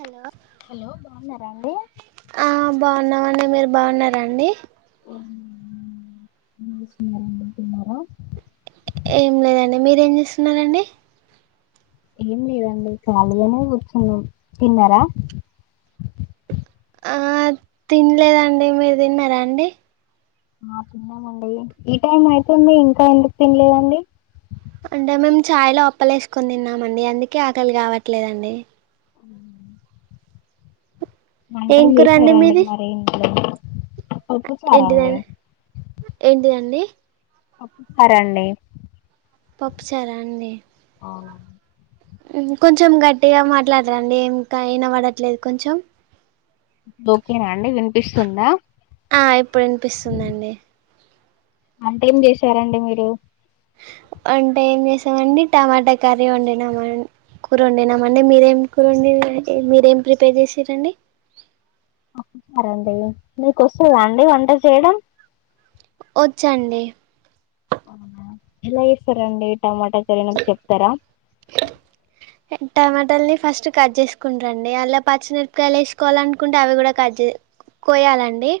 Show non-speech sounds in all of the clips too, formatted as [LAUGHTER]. Hello hello బాగున్నారా అండి ఆ బాగున్నామండి మీరు బాగున్నరండి ఏం చేస్తున్నారా అండి తిన్నార ఏం లేదండి మీరేం చేస్తున్నారంండి ఏం లేదండి కాలీగానె కూర్చునె ఉన్నాం తిన్నార ఆ తిన్లేదండి మీరు తిన్నార అండి ఆ తిన్నామండి ఈ టైం అయిపోయింది ఇంక ఎందుక్ తిన్లేదండి అంటే మేమ్ చాయ్ లో అప్పలే వేసుకని తిన్నామ అండి అందుకే ఆకలి కావట్లేదండి అ ఏం వంటేం చేసారండి మరి ఇంట్లో పప్పు చారా ఏంటి అండి దం ఏంటిదండి పప్పు చారండి పప్పు చారా అండి అ కొంచం గట్టిగా మాట్లాడ్రండి ఇంక ఐన విన పడట్లేదు కొంచెం... ఇదొక్కేనా అండి వినిపిస్తుందా.. ఆ ఇప్పుడు వినిపిస్తుందండి వంటేం చేసారండి మీరు అంటే ఏం చేసామండి, టమాటా కర్రీ వండినాం, కూర వండినామండి. మీరేం కూర వండి మీరేం ప్రిపేర్ చేసిరండి. చారండి మీకు వస్తదా అండి వంట చేయడం.... ఒచ్చండి... ఎల చేస్తరండీ టమాటా కర్రీ నాక్ చెప్తరా టమాటల్ని ఫస్ట్ కట్ చేసుకుంటరండి, ఆల్ల పచ్చిమిరపకాయలు వేసుకోవాల అనుకుంటే, అవి కూడా కట్ చెస్.. కోయాలండి,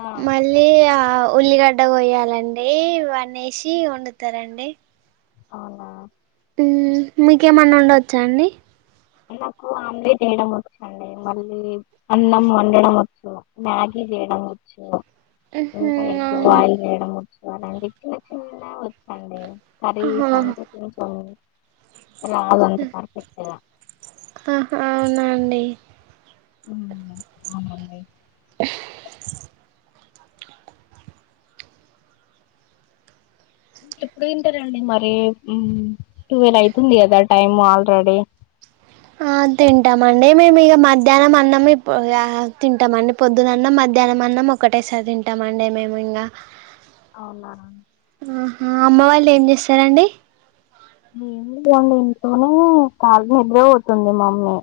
ఆ మళ్ళీ.. ఉల్లిగడ్డ కొయాలండి, ఇవన్నసి వండుతారండి. ఆ ఊమ్. మీకేమన్నా ఒండొచ్చా అండి.. నాకు ఆమ్లెట్ వేయడం వచ్చు అండి, మళ్ళీ..... అన్నం ఒండడం వచ్చు, మ్యాగీ చేయడం వచ్చు... ఇంక ఎగ్ బాయిల్ చేేయడంవచ్చు.. అవునండి చిన్న చిన్నగ వచ్చు అండి... మరీ ఆహా [INAUDIBLE] రాదంత పర్ఫెక్ట్ గా అహ అవునా అండి. హుమ్ అవునండి. [INAUDIBLE] ఎప్పుడు తింటరండి మరీ.. ఉమ్.. టువెల్యితుంది కదా టైమ్ ఆల్రెడీ... ఆ... తింటామండి మేము ఇగ మధ్యాహ్నం అన్నం ఇప్ ఆ తింటామండి పొద్దున అన్నం మధ్యాహ్నం అన్నం ఒకటేసారి తింటామండి మేము ఇంగా అవున ఆహా అమ్మ వాళ్ళు ఏం చేస్తారండి. ఏమి లేదండి ఇంట్లోనే కాళ్ళ నిద్ర పోతుంది మమ్మీ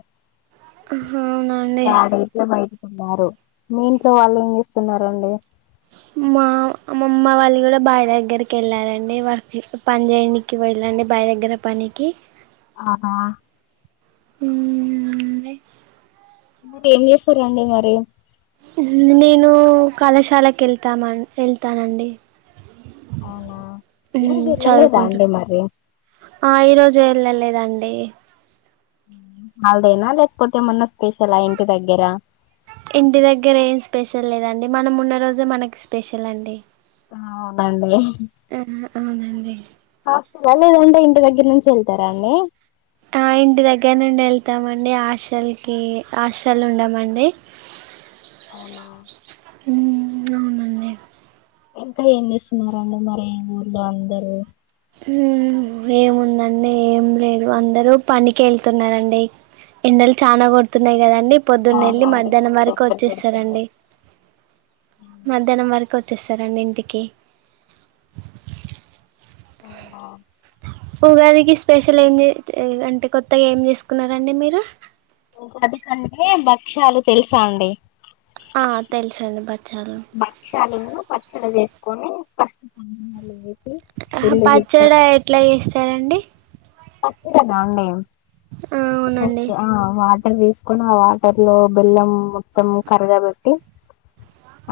అ.. అడ ఇట్ మై ఉన్నారు మా అమ్మమ్మ వాళ్ళు గుడా బాయి దగ్గరికి వెళ్ళారండి వర్క్ పని చేయనికి వెళ్ళరండి బావి దగ్గర పనికి [INAUDIBLE] ఉ ఉ ఉంది ఏం చేస్తురండి మరి న్ నేను కళాశాలకు వెళ్తామ్, వెళ్తానండి.. అవునా ఊ ఈరోజు వెళ్ళలేదా అండి చదువుకుంటుంది మరి ఆ ఈ రోజు వెళ్ళలేదండి ఎహ్.. హాలిడేనా లేకపోతే ఏమన్నాస్పెషల్ ఆ ఇంటిదగ్గర ఇంటి దగ్గర ఏం స్పెషల్ లేదండి, మనం ఉన్న రోజే మనకి స్పెషల్ అండి.. అవునండి.. అవునండి. అగా లేదంటే ఇంటి దగ్గర నుంచి వెళ్తారా అన్నీ కొంతమంది హాస్టల్ కి, హాస్టల్ ఉండమండి. అ.. ఉమ్.. అవునండి.. ఇంకా ఏం చేస్తున్నారండి, మరి ఊర్లో అందరూ హ్మ్మ్ ఏముందండి ఏం లేదు అందరు పనికి వెళ్తున్నారండి ఎండలు చాల కొడుతున్నాయి కదండి పొద్దున్న వెళ్ళి అవునండి మధ్యాహ్నం ఫుల్ వరకు ఎండలు కొడుతున్నాయి వచ్చేస్తారండి మధ్యాహ్నం వరకు వ రండి ఇంటికి ఆవున ఉగాదికి స్పెషల్ ఏం చెస్ అంటే కొత్తగా ఏం చేసుకున్నారండి మీరు ఉగాదికంటే భక్ష్యాలు తెలుసా అండి ఆ తెలుసండి బచ్చాలు భక్షాలను పచ్చడి చేస్త [UNINTELLIGIBLE] ఆహా పచ్చడ ఎట్లా చేస్తారండి పచ్చడ నా అండి ఆ అవునండి [UNINTELLIGIBLE] తీసుకోని ఆ వాటర్ లో బెల్లం మొత్తం కరగా పెట్టి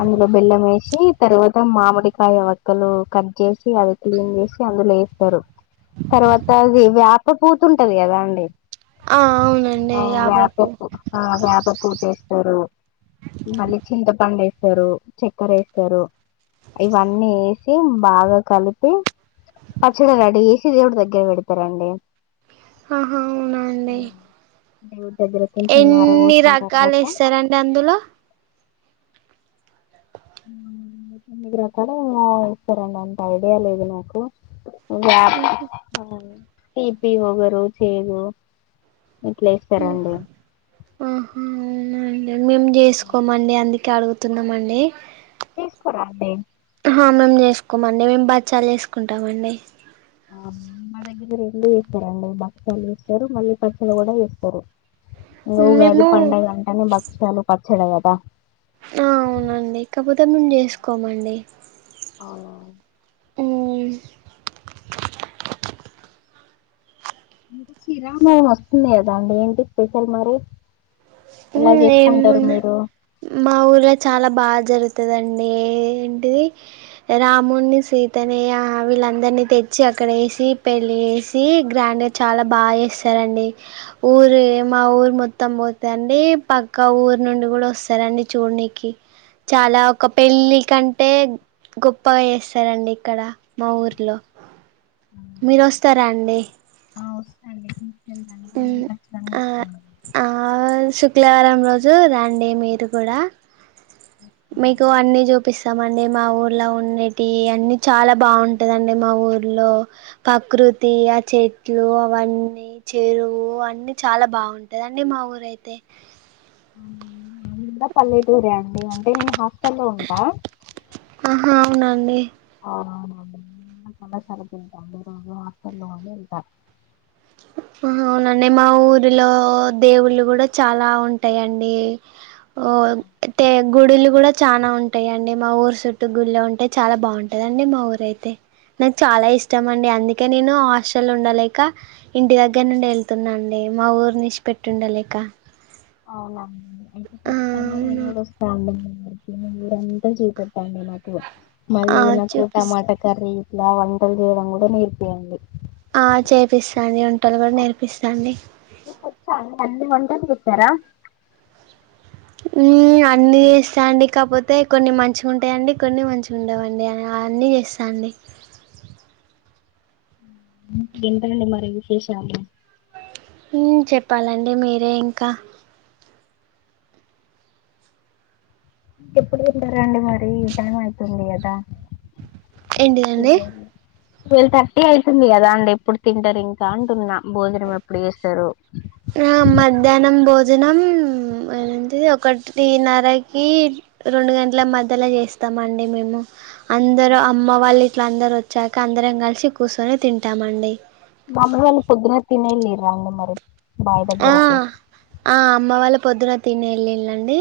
అందులో బెల్లం వేసి తర్వాత మామిడికాయ వక్కలు కట్ చేసి అది క్లీన్ చేసి అందులో వేస్తారు తర్వాత వేప పూత ఉంటది కదా అండి ఆ అవునండి వేప యాపాకు పూ వేప పూతస్తారు మళ్ళీ చింతపండు వేస్తారు రు చక్కర వేస్తారు ఇవన్నీ వేసి బాగా కలిపి పచ్చడి రెడి చేసి దేవుడు దగ్గర పెడతారు అండి ఆహా అవునండి [UNINTELLIGIBLE] కొంచెం ఎన్ని ఆరబోసిన రకాలు తర్వాత ఏస్తారండి అందులో ఆ తొమ్మిది రకాలేమో ఏస్తారండి అంత ఐడియా లేదు నాకు వేప తీపి వగరు చేదు ఇట్ల ఏస్తరండి ఆహా అవునండి మేము చేసుకోమండి అందుకే కే అడుగుతున్నమండి చేసుకోరా అండి ఆ మేం చేసుకోమండి మేము బచ్చలు చేసుకుంటమండి అవునా మా దగ్గర రెండు చేస్తరండి బక్షాలు చేస్తరు మళ్ళీ పచ్చడ కూడ చేస్తరు ఉగాది మేము పండుగంటనే బక్షలు పచ్చ చ్చడ కదా ఆ అవునండి కాకపోతే మేము చేసుకోమండి అ హ్మ్మ్ శ్రీ రామనవమి వస్తుంది కదా అండి ఏంటి స్పెషల్ మరి ఎలా ఉమ్ చేసుకుంటారు ఏముంది మీరు మా ఊర్లో చాలా బాగ జరుగుతుంది తదండి ఏంటిది రామున్నీ సీతనీ ఆ వీళ్ళందరినీ తెచ్చి అక్కడ వేసి పెళ్ళి చేసి గ్రాండ్గ చాలా బాగా చేస్తరండి ఊరు మా ఊరు మొత్తం దండి పక్క ఊరు నుండి కూడ వస్తరండి చూడనికి చాలా ఒక పెళ్ళి కంటే గొప్పగ చేస్తరండి ఇక్కడ మా ఊర్లో మీరు వస్తరా అండి ఆ వస్తా అండి తీసుకెళ్తాను నేను ఉమ్ ఖచ్చితంగా వస్తున్నాను ఆ శుక్రవారం రోజు రండి మీరు కూడా మీకు అన్నీ చూపిస్తమండి మా ఊర్లో ఉండేటియి అన్నీ చాలా బాగుంటదండి మా ఊర్లో ప్రకృతి ఆ చెట్లు అవన్నీ చెరువు అన్నీ చాలా బాగుంటదండి మా ఊరైతే పల్లె టూరే అండి అంటే నేను హాస్టల్లో ఉంటా ఆహా అవునాండి అవునా [UNINTELLIGIBLE] ఆహా అవునండి మా ఊరిలో దేవుళ్ళు కూడ చాలా ఉంటయండి ఓ ఆ, తె గుడులు కూడ చానా ఉంటయండి మా ఊరు చుట్టు గుళ్ళే ఉంటయి చాలా బాగుంటదండి మా ఊరయితే నాకు చాలా ఇష్టం అండి అందుకే నేను హాస్టల్ల ఉండలేక ఇంటి దగ్గర నుండి వెళ్తున్నా అండి మా ఊరుని ఇడిషి పెట్టుండలేక అవునాండి అయితే కచ్చితంగ నేను అవును కూడ వస్తా అండి మీ ఊరంత చూపెట్టండి నాకు ఆ మళ్ళీ నాకు చూపిస్తా టమాట కర్రీ ఇలా వంటలు చేయడం కూడ నేర్పియండి ఆ చేపిస్తా అండి వంటలు కూడా నేర్పిస్తాండి మీకు వచ్చా అండి అన్ని వంటలు చేస్తారా అన్నీ చేస్తా అండి కాకపోతే కొన్ని మంచిగుంటయండి కొన్ని మంచిగుండవండి అ అన్నీ చేస్తా అండి ఇంకేంటండీ మరి విశేషాలు ఉమ్ చెప్పాలండి మీరే ఇంకా ఎప్పుడు తింటరండీ మరి ఈ టైం అయితుంది కదా ఏంటిదండి ట్వెల్వ్ థర్టీ అవుతుంది కదా అండి ఎప్పుడు తింటారు ఇంకా అంటున్నా భోజనం ఎప్పుడు చేస్తారు ఆ మధ్యాహ్నం బో భోజనం ఏంటే ఒకటిన్నరకి రెండు గంటల మధ్యలో చేస్తామండి మేము అందరు అమ్మ వాళ్ళ అట్ల అందరు వచ్చాక అందరం కలిసి కుస్సోనీ తింటామండి మా అమ్మ వాళ్ళు ప్రొద్దునే తినెల్లిరండి మరి బావి ఆ దగ్గరికి ఆ అమ్మ వాళ్ళ పొద్దున తినే వెళ్ళిళ్ళండి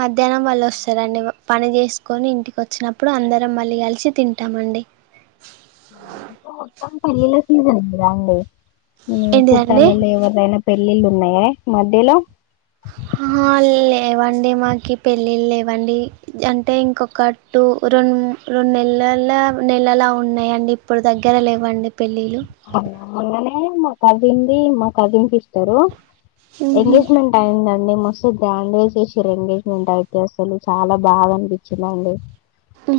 మధ్యాహ్నం వాళ్ళు వస్తారండి పని చేసుకొని ఇంటికి వచ్చినప్పుడు అందరం మళ్ళీ కలిసి తింటామండి అ మొత్తం పెళ్ళిళ్ళ సీజన్ ఉందిగా అండి ఉమ్ ఏంటిదండి చుట్టాలలో ఎవరైనా పెళ్ళిళ్ళు ఉన్నాయే మధ్యలో ఆ లేవండి మాకి పెళ్ళిళ్ళ లేవండి అంటే ఇంకొక టు రెండుమూడ్ రెండు నెలల్ల నెలల ఉన్నాయండి ఇప్పుడు దగ్గర లేవండి పెళ్ళిళ్ళు మొన్ననే ఏ మా కజిన్ ది మా కజిన్ సిస్టర్ ఎంగేజ్మెంట్ టయిదం అండి మస్తు గ్రాండ్గా జెసిర్రండి ఎంగేజ్మెంట్ అయితే అసలు చాలా బాగా అనిపించిందండి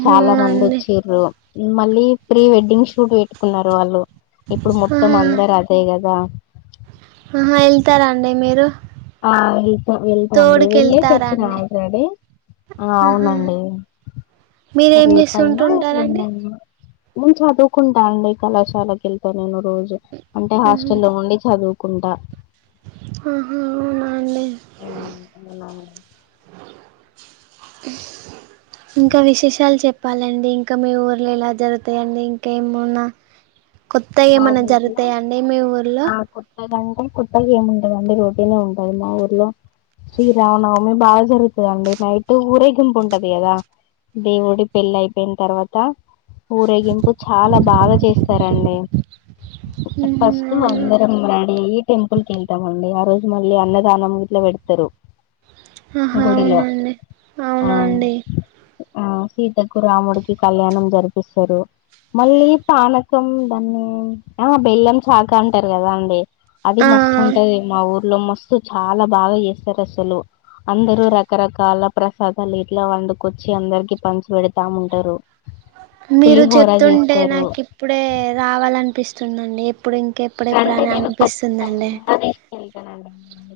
చాలా మంది అవునండి ఒచ్చిర్రు మళ్ళీ ప్రీ వెడ్డింగ్ షూట్ పెట్టుకున్నారు వాళ్ళు ఇప్పుడు ఆ మొత్తం అందరు అదే కదా ఆ వెళ్తారాండి మీరు ఆ వెళ్తా వెళ్తాండి తోడుకి వెళ్ళేసి వెళ్తారా వచ్చినా అండి ఆల్రెడీ ఆ ఆహా అవునండి మీరేం రేపయినా చేస్తుంటుంటారండి ఎల్లుడైనా ను చదువుకుంటా అండి కళాశాలకు వెళ్తా నేను రోజు అంటే ఉహు. హాస్టల్ల్లో ఉండి చదువు కుండా ఆహా అవునా అండి అ అన అ ఇంకా విశేషాలు చెప్ప చెప్పాలండి ఇంకా మీ ఊర్లో ఇలా జరుగుతాయండి ఇంకా ఏమున్నా కొత్త మా ఏమన్నా ఊర్లో జరుగుతాయా అండి మీ ఊర్లో ఆ కొత్తగంటే కొత్తగా ఏముండదండి రొటీన్నే ఉంటది మా ఊర్లో శ్రీరావణ బాగా జరుగుతుందండి నైట్ ఊరేగింపు ఉంటది కదా దేవుడి పెళ్లి అయిపోయిన తర్వాత ఊరేగింపు చాలా బాగాజ్ చేస్తారండి ఉహు, ఫస్ట్ అవునా అందర మడి టెంపుల్ కెళ్తామండి ఆ రోజు మళ్ళీ అన్నదానం ఇట్లా పెడతారు ఆ గుడిలో అవునండి ఆ అవునండి ఆ సీతకు రాముడికి కళ్యాణం జరిపిస్తరు మళ్ళీ పాన త్తం దాన్ని ఆ బెల్లం చాక అంటారు కదా అండి అది ఆ మస్తు ఉంటది మా ఊర్లో మస్ చాల బాగా చేస్తారు అసలు అందరుూ రకరకాల ప్రసాదాలు ఇట్లా వండుకొచ్చి అందరికి పంచి పెడతా ఉంటారు మీరు పులిహోర చెప్తుంటే చేస్తారు నాకు ఇప్పుడే రావాలనిపిస్ [UNINTELLIGIBLE] ఇప్పుడు ఇంకెప్పుడెప్పుడు రండి అని నేను అనిపిస్తుందండి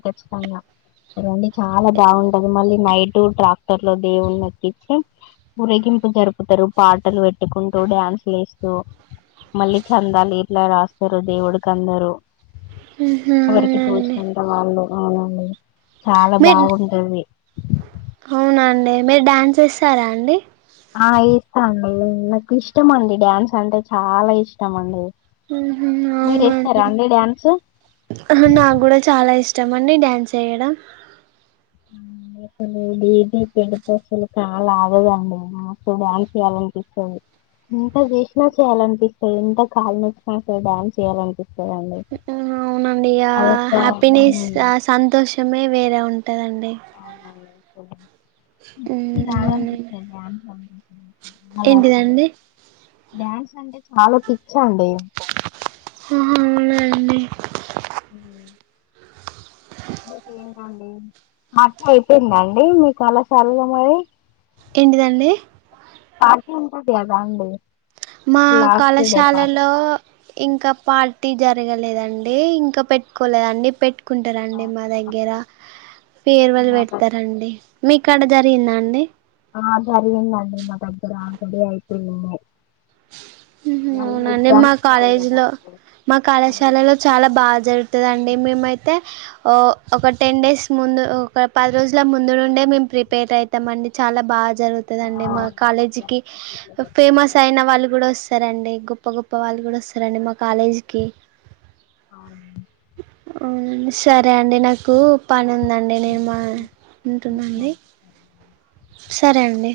చ్చితంగాదండి చాలా బాగుంటది మళ్ళీ నైట్ ట్రాక్టర్ లో దేవుడిని ఎక్కించిి మురగింపు జరుపుతారు పాటలు పెట్టుకుంటూ డ్యాన్సులు వేస్తూ మళ్ళీ చందాల ఇట్లా రాస్తారు దేవుడు కందరు ఉహు ఎవరికి అవునండి తోచినంత వాళ్ళు అ చాలా బాగుంటది అవునా అండి మీరు డ్యాన్స్ చేస్తార అండి ఆ ఏస్తాండి నాకు ఇష్టం అండి డ్యాన్స్ అంటే చాలా ఇష్టం అండి మ్ హూ మీరు అవునా అండి వేస్తారా డ్యాన్స్ అ నాకు కూడ చాలా ఇ ఇష్టమండి డ్యాన్స్ ఏయడం మ్ అసలు డీజే పెడితే అసలు కాలు ఆగదండి నాకు డ్యాన్స్ చేయాలనిపిస్తది ఎంత చేసినా చేయాలనిపి ఎంత కాలు నొచ్చిన సరే డ్యాన్స్ చేయాలనిపి మ్ అవునండి ఆ అదొక హ్యాపీనెస్ మ్మ్ ఆ సంతోషమే వేరే ఉం టదండి ఒ పిచ్చి లాగ అనిపిస్తది డ్యాన్స్ అవునండి అంటే చాలా అసలు ఏంటిదండి డ్యాన్స్ అంటే చాలా పి అహా అవు నాండి మ్ ఓకే ఇంక అండి పార్టీ అయిపోయింద అండి మీ కళాశాలలో మరి ఏంటిదండి పార్టీ ఉంటది కదా అండి మా లాస్ట్ డే పార్టీ కళాశాలలో ఇంకా పా ర్టీ జరగలేదండి ఇంకా పెట్టుకోలేదండి పెట్ కుంట రండి మా దగ్గర ఫేరువళ్ మా పెడతారండి మీ కాడ జరిగిందా అండి జరిగింది అండి మా దగ్గర ఆల్రెడీ అయిపోయింది మ్ హూ మళ్ళీ అవున అండి మా ఎగ్జామ్స్ ఉంటాయి కాలేజీలో కదండి మా అందు కళాశాలలో చాలా బాగా జరుగుతది అండి మేమయితే ఒ ఒక టెన్ డేస్ ముందు ఒక పది రోజుల ముందు నుండే మేము ప్రిపేర్ అయితాం అండి చాలా బా జరుగుతది ఆ అండి మా అవునండి కాలేజీకి ఎగ్జామ్స్ అట్లా ఇట్లా చేపిస్తారు ఫేమస్ కదా అయిన వస్తారండి గొప్ప గొప్ప వాళ్ళు కూడా వస్తారండి మా కాలేజీకిి అవును అవున అండి సరే అండి నాకు పని ఉం ది అండి నేను హ్మ్. మా ఉంటున్న ఓకే ఓకే అండి సరే సరే అండి